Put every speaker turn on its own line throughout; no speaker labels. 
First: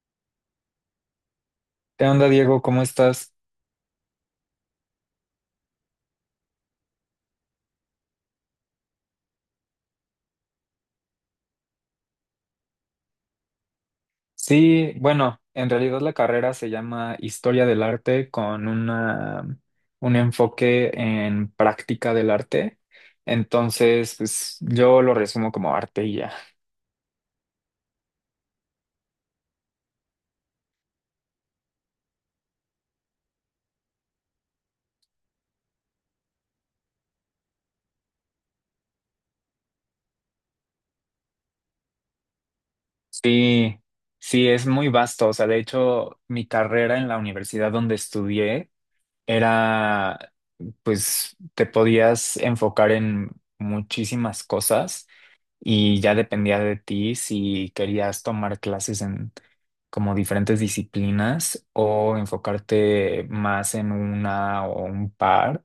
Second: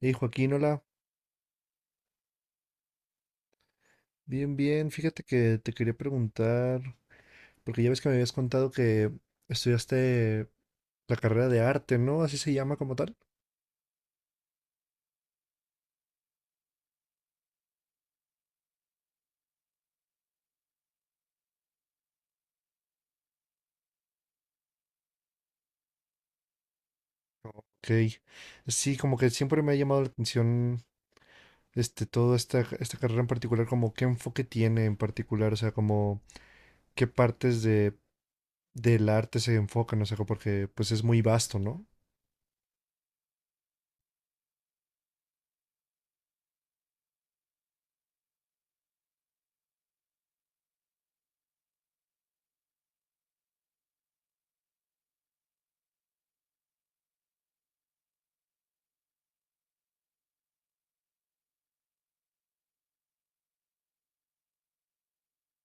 Hey Joaquín, hola,
¿Qué onda, Diego? ¿Cómo estás?
bien, bien, fíjate que te quería preguntar, porque ya ves que me habías contado que estudiaste la carrera de arte, ¿no? Así se llama como tal.
Sí, bueno, en realidad la carrera se llama Historia del Arte con un enfoque en práctica del arte. Entonces, pues yo lo resumo como arte y ya.
Ok, sí, como que siempre me ha llamado la atención este, toda esta carrera en particular, como qué enfoque tiene en particular, o sea, como qué partes de, del arte se enfocan, o sea, porque pues es muy vasto, ¿no?
Sí, sí, es muy vasto. O sea, de hecho, mi carrera en la universidad donde estudié era, pues, te podías enfocar en muchísimas cosas. Y ya dependía de ti si querías tomar clases en como diferentes disciplinas o enfocarte más en una o un par.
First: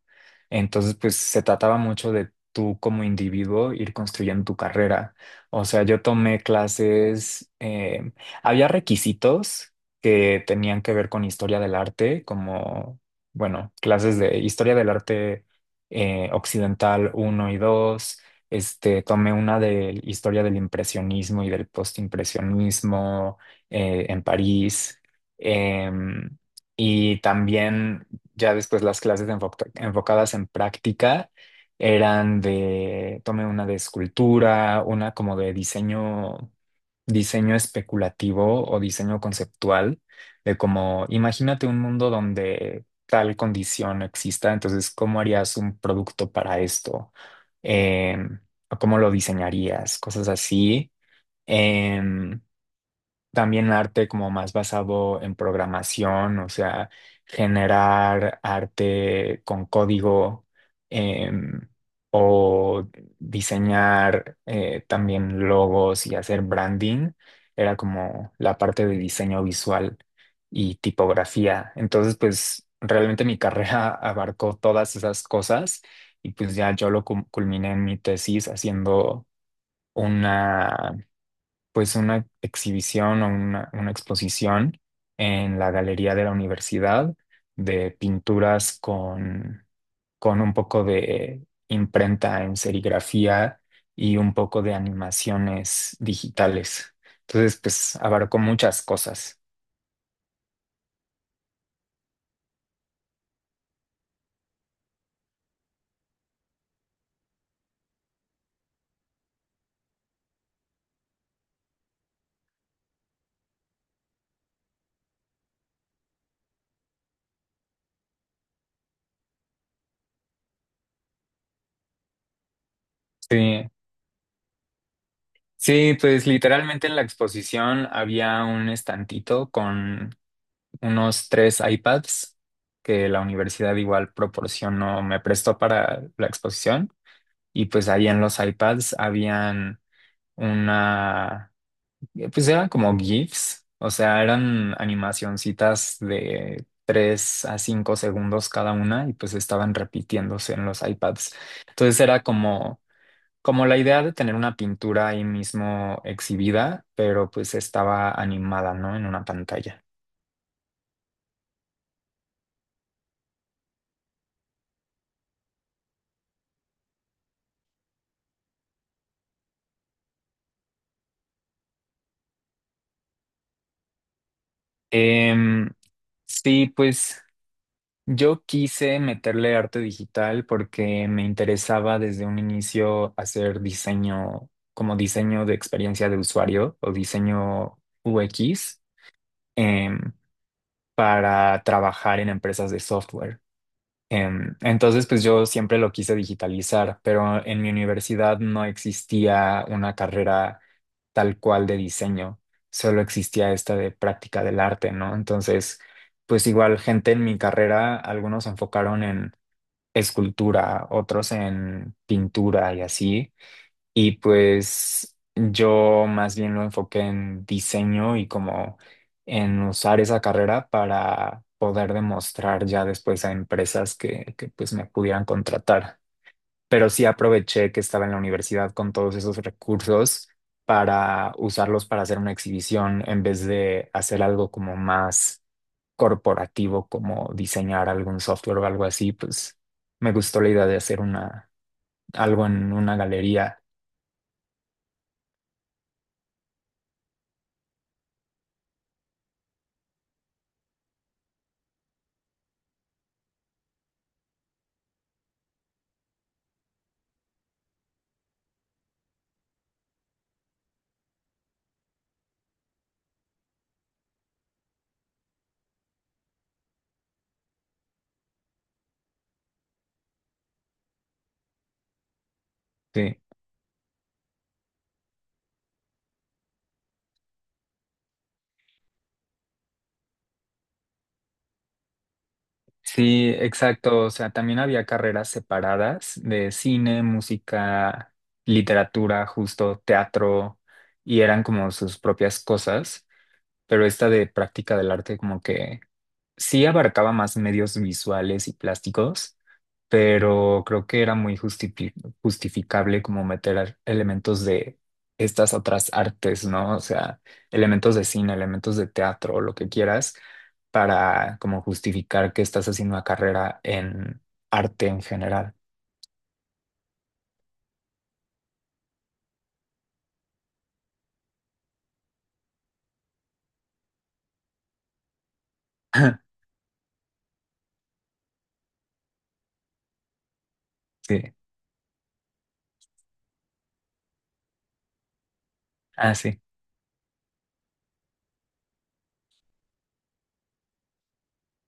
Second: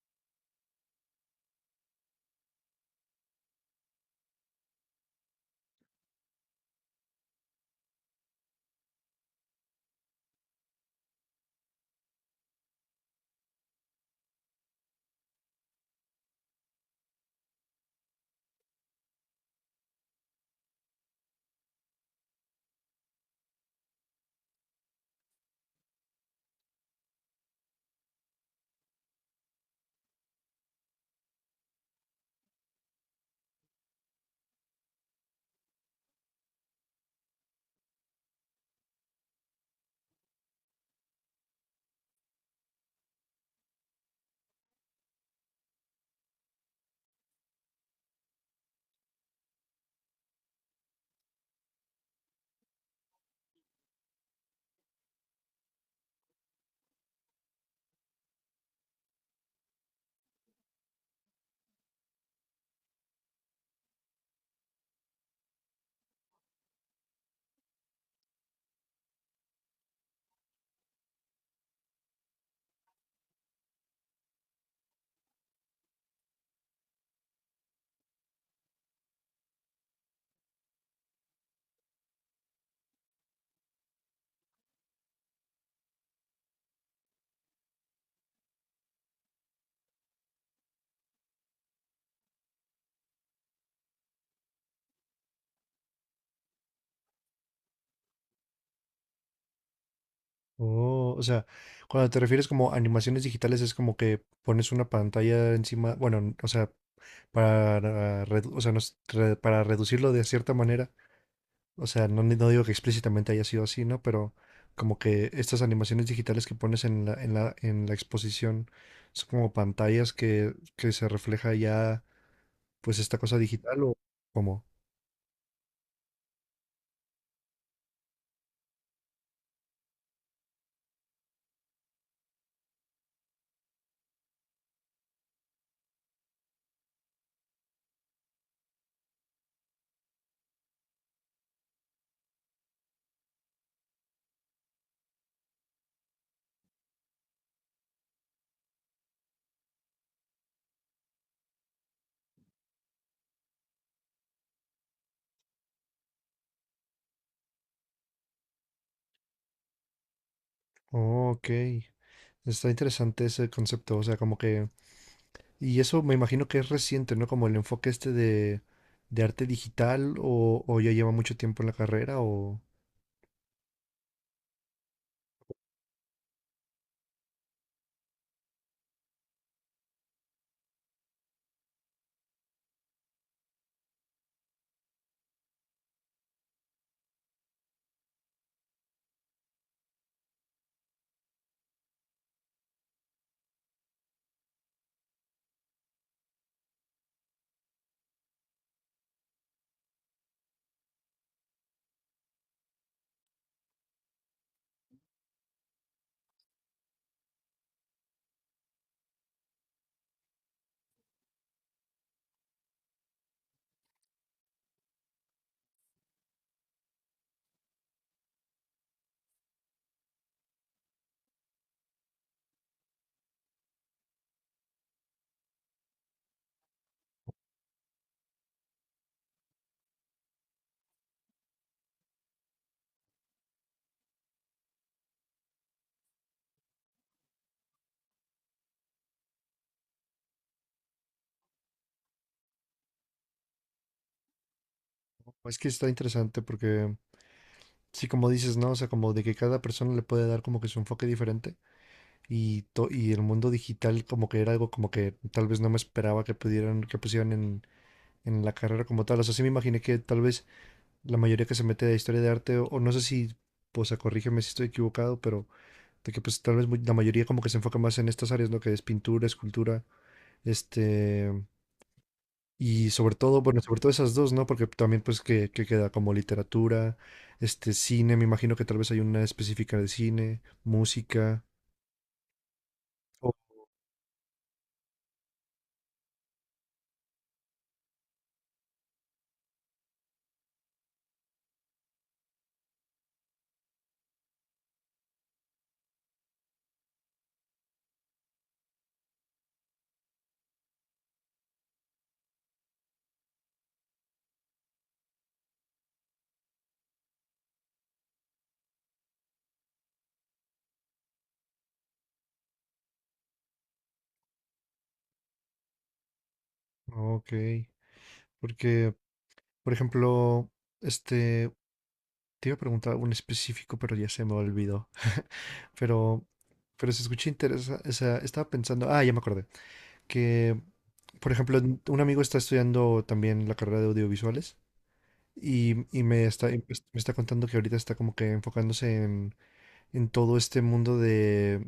Entonces, pues se trataba mucho de tú como individuo ir construyendo tu carrera. O sea, yo tomé clases, había requisitos que tenían que ver con historia del arte, como, bueno, clases de historia del arte occidental uno y dos, este, tomé una de historia del impresionismo y del postimpresionismo en París. Em, y también ya después las clases enfocadas en práctica eran tomé una de escultura, una como de diseño, diseño especulativo o diseño conceptual, de como, imagínate un mundo donde tal condición exista, entonces, ¿cómo harías un producto para esto? Em, o cómo lo diseñarías, cosas así. Em, También arte como más basado en programación, o sea, generar arte con código, em, o diseñar, también logos y hacer branding. Era como la parte de diseño visual y tipografía. Entonces, pues realmente mi carrera abarcó todas esas cosas y pues ya yo lo culminé en mi tesis haciendo una, pues una exhibición o una exposición en la galería de la universidad de pinturas con un poco de imprenta en serigrafía y un poco de animaciones digitales. Entonces, pues abarcó muchas cosas.
Oh, o sea, cuando te refieres como animaciones digitales es como que pones una pantalla encima, bueno, o sea, para, o sea, para reducirlo de cierta manera. O sea, no, no digo que explícitamente haya sido así, ¿no? Pero como que estas animaciones digitales que pones en la exposición son como pantallas que se refleja ya, pues, esta cosa
Sí,
digital o como.
sí, pues literalmente en la exposición había un estantito con unos tres iPads que la universidad igual proporcionó, me prestó para la exposición, y pues ahí en los iPads habían una, pues eran como GIFs, o sea, eran animacioncitas de 3 a 5 segundos cada una y pues estaban repitiéndose en los iPads. Entonces era como... como la idea de tener una pintura ahí mismo exhibida, pero pues estaba animada, ¿no? En una pantalla.
Oh, ok. Está interesante ese concepto. O sea, como que. Y eso me imagino que es reciente, ¿no? Como el enfoque este de arte digital o ya lleva mucho tiempo en la carrera o...
Em, sí, pues yo quise meterle arte digital porque me interesaba desde un inicio hacer diseño, como diseño de experiencia de usuario o diseño UX, em, para trabajar en empresas de software. Entonces, pues yo siempre lo quise digitalizar, pero en mi universidad no existía una carrera tal cual de diseño, solo existía esta de práctica del arte, ¿no? Entonces, pues igual gente en mi carrera, algunos se enfocaron en escultura, otros en pintura y así. Y pues yo más bien lo enfoqué en diseño y como en usar esa carrera para poder demostrar ya después a empresas que pues me pudieran contratar. Pero sí aproveché que estaba en la universidad con todos esos recursos para usarlos para hacer una exhibición en vez de hacer algo como más corporativo, como diseñar algún software o algo así, pues me gustó la idea de hacer algo en una galería.
Es que está interesante porque sí, como dices, ¿no? O sea, como de que cada persona le puede dar como que su enfoque diferente y, y el mundo digital como que era algo como que tal vez no me esperaba que pudieran, que pusieran en la carrera como tal. O sea, sí me imaginé que tal vez la mayoría que se mete a historia de arte o no sé si, pues, o sea, corrígeme si estoy equivocado, pero de que pues tal vez la mayoría como que se enfoca más en estas áreas, ¿no? Que es pintura, escultura, este, y sobre
Sí.
todo, bueno, sobre todo esas dos, ¿no? Porque también pues que queda como literatura, este cine, me imagino que tal vez hay una específica de cine, música.
Sí,
Oh,
exacto. O sea, también había carreras separadas de cine, música, literatura, justo teatro, y eran como sus propias cosas, pero esta de práctica del arte como que sí abarcaba más medios visuales y plásticos, pero creo que era muy justificable como meter elementos de estas otras artes, ¿no? O sea, elementos de cine, elementos de teatro, lo que quieras, para como justificar que estás haciendo una carrera en arte en general.
ok. Porque, por ejemplo, este, te iba a preguntar un específico, pero ya se me olvidó. Pero, pero se escucha interesante. O sea, estaba pensando, ah, ya me acordé, que, por
Sí.
ejemplo, un amigo está estudiando también la carrera de audiovisuales y
Ah,
me
sí.
está, y pues, me está contando que ahorita está como que enfocándose en todo este mundo de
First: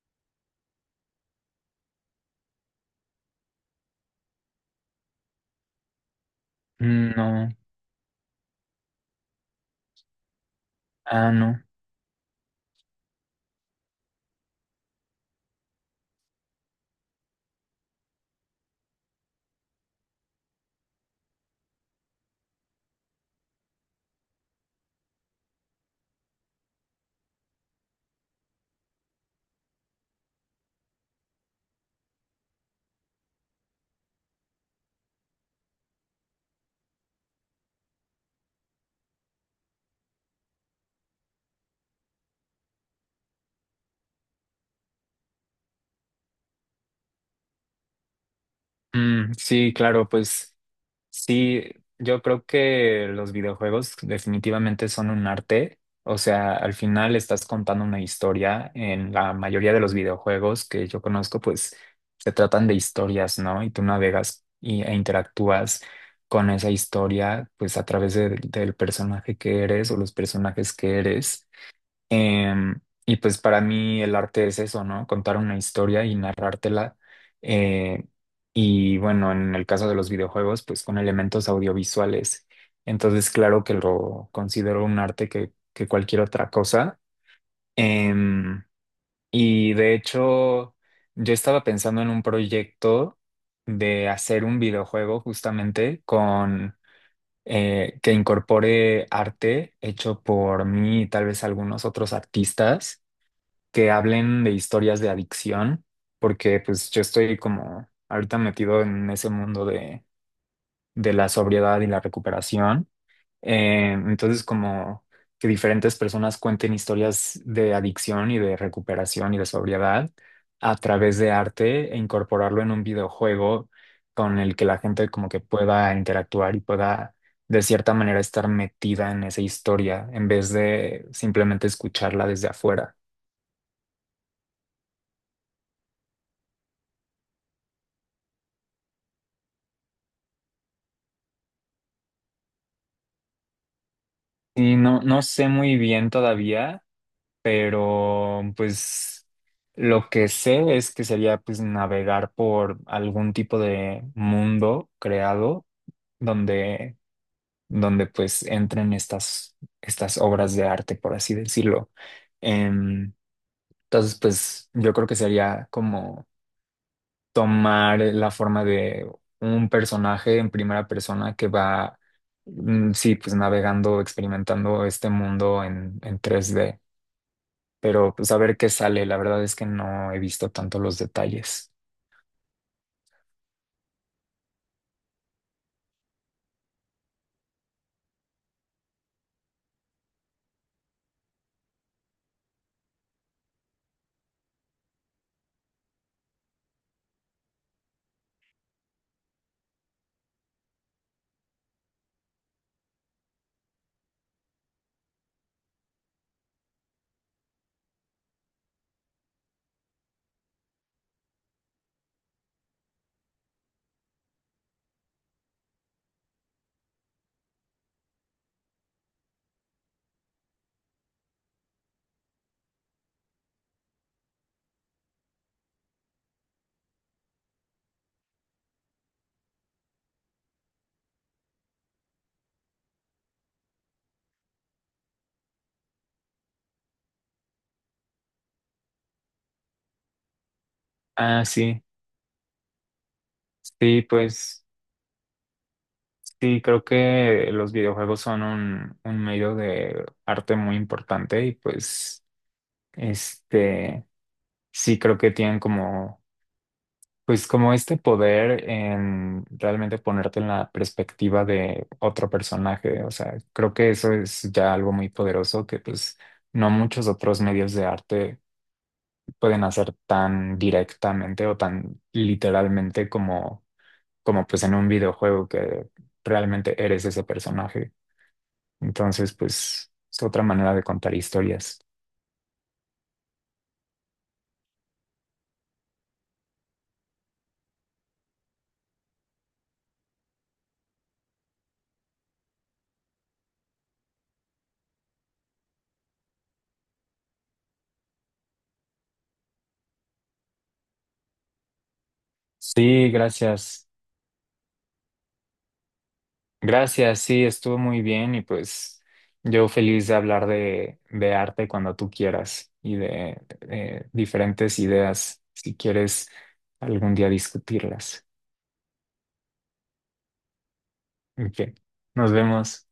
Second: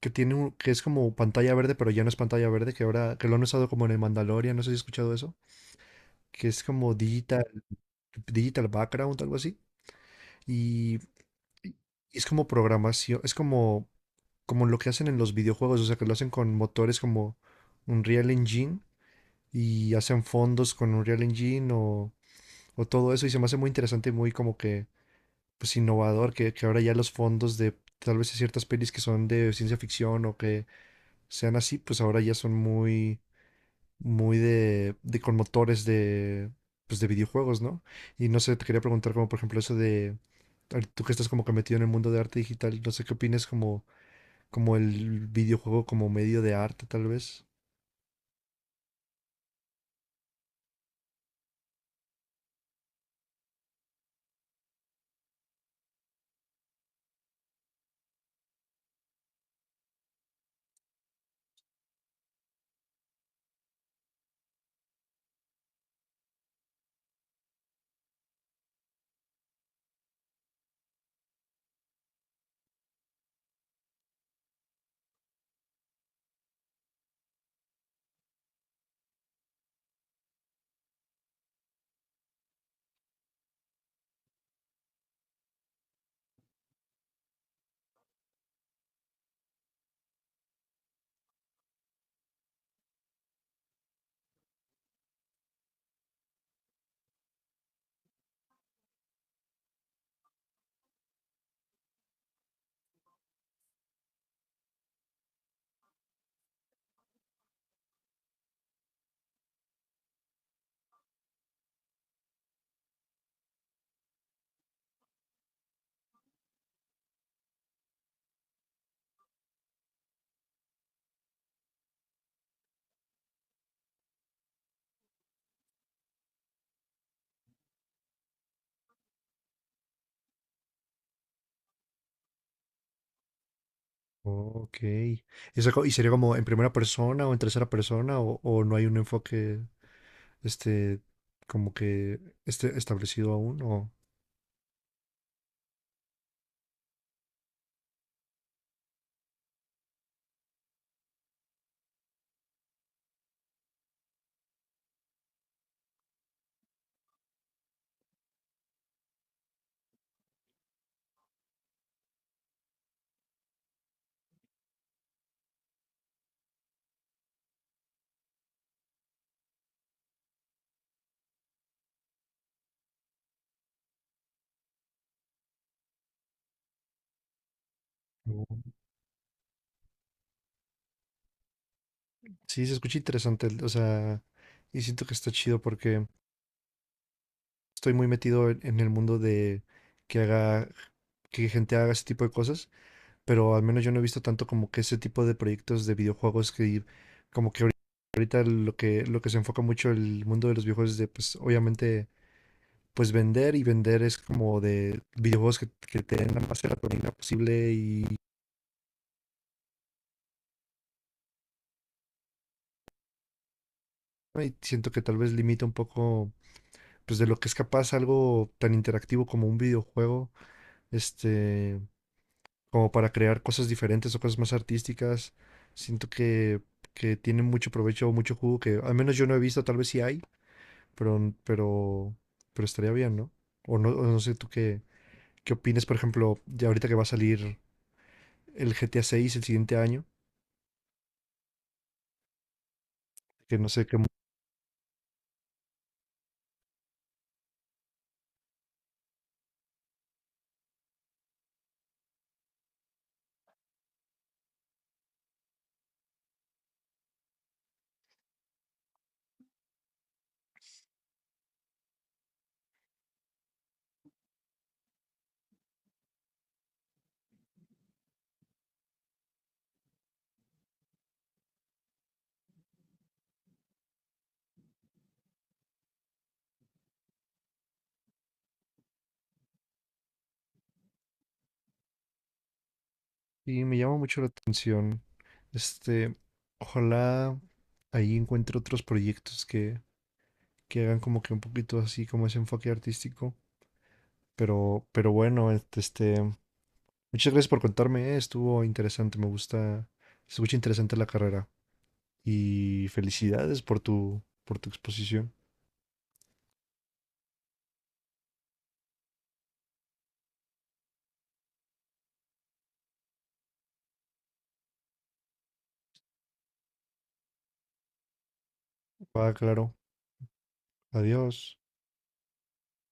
que que es como pantalla verde, pero ya no es pantalla verde, que ahora que lo han usado como en el Mandalorian, no sé si has escuchado eso, que es como
Mm, no.
digital background, algo así. Y,
Ah, no.
y es como programación, es como como lo que hacen en los videojuegos, o sea, que lo hacen con motores como Unreal Engine y hacen fondos con Unreal Engine o todo eso y se me hace muy interesante y muy como que pues innovador, que ahora ya los fondos de tal vez ciertas pelis que son de ciencia ficción o que sean así, pues ahora ya son muy, muy de con motores de, pues de videojuegos, ¿no? Y no sé, te quería preguntar como por ejemplo eso de, ahorita tú que estás como que metido en el mundo de arte digital, no sé qué opinas como, como el videojuego como medio de arte tal vez.
Mm, sí, claro, pues. Sí, yo creo que los videojuegos definitivamente son un arte. O sea, al final estás contando una historia. En la mayoría de los videojuegos que yo conozco, pues se tratan de historias, ¿no? Y tú navegas y, e interactúas con esa historia, pues a través del personaje que eres o los personajes que eres. Em, y pues para mí el arte es eso, ¿no? Contar una historia y narrártela. Eh, y bueno, en el caso de los videojuegos, pues con elementos audiovisuales. Entonces, claro que lo considero un arte que cualquier otra cosa. Em, y de hecho, yo estaba pensando en un proyecto de hacer un videojuego justamente con... que incorpore arte hecho por mí y tal vez algunos otros artistas que hablen de historias de adicción, porque pues yo estoy como ahorita metido en ese mundo de la sobriedad y la recuperación. Entonces, como que diferentes personas cuenten historias de adicción y de recuperación y de sobriedad a través de arte e incorporarlo en un videojuego con el que la gente como que pueda interactuar y pueda de cierta manera estar metida en esa historia en vez de simplemente escucharla desde afuera.
Ok. ¿Y sería como en primera persona o en tercera persona o no hay un enfoque este como que esté establecido aún o...
Y no, no sé muy bien todavía, pero pues lo que sé es que sería pues navegar por algún tipo de mundo creado donde, donde pues entren estas obras de arte, por así decirlo. Em, entonces, pues yo creo que sería como tomar la forma de un personaje en primera persona que va, mm, sí, pues navegando, experimentando este mundo en 3D, pero pues a ver qué
Mm.
sale. La verdad es que no he visto tanto los detalles.
Sí, se escucha interesante, o sea, y siento que está chido porque estoy muy metido en el mundo de que haga, que gente haga ese tipo de cosas, pero al menos yo no he visto tanto como que ese tipo de proyectos de videojuegos que como que ahorita, ahorita lo que se enfoca mucho el mundo de los videojuegos es de pues obviamente pues vender y vender es como de videojuegos que te den la más serotonina posible y siento que tal vez limita un poco pues de lo que es capaz algo tan interactivo como un videojuego este, como para crear cosas diferentes o cosas más artísticas. Siento que tienen mucho provecho o mucho jugo que al menos yo no he visto, tal vez sí hay, pero, pero, pero estaría bien, ¿no? O no, o no sé tú qué, qué opinas, por ejemplo, ya ahorita que va a salir el GTA 6 el siguiente año,
Ah, sí,
que no sé qué...
sí,
mu-
pues sí, creo que los videojuegos son un medio de arte muy importante y pues, este, sí creo que tienen como, pues como este poder en realmente ponerte en la perspectiva de otro personaje. O sea, creo que eso es ya algo muy poderoso que pues no muchos otros medios de arte pueden hacer tan directamente o tan literalmente como, como pues en un videojuego que realmente eres ese personaje. Entonces, pues es otra manera de contar historias.
Y me llama mucho la atención. Este, ojalá ahí encuentre otros proyectos que hagan como que un poquito así como ese enfoque artístico. Pero bueno, este, muchas gracias por contarme, estuvo interesante, me gusta, se escucha interesante la carrera. Y
Sí,
felicidades
gracias.
por tu exposición.
Gracias, sí, estuvo muy bien y pues yo feliz de hablar de arte cuando tú quieras y de, diferentes ideas si quieres algún día discutirlas.
Va, claro. Adiós.
Ok, nos vemos.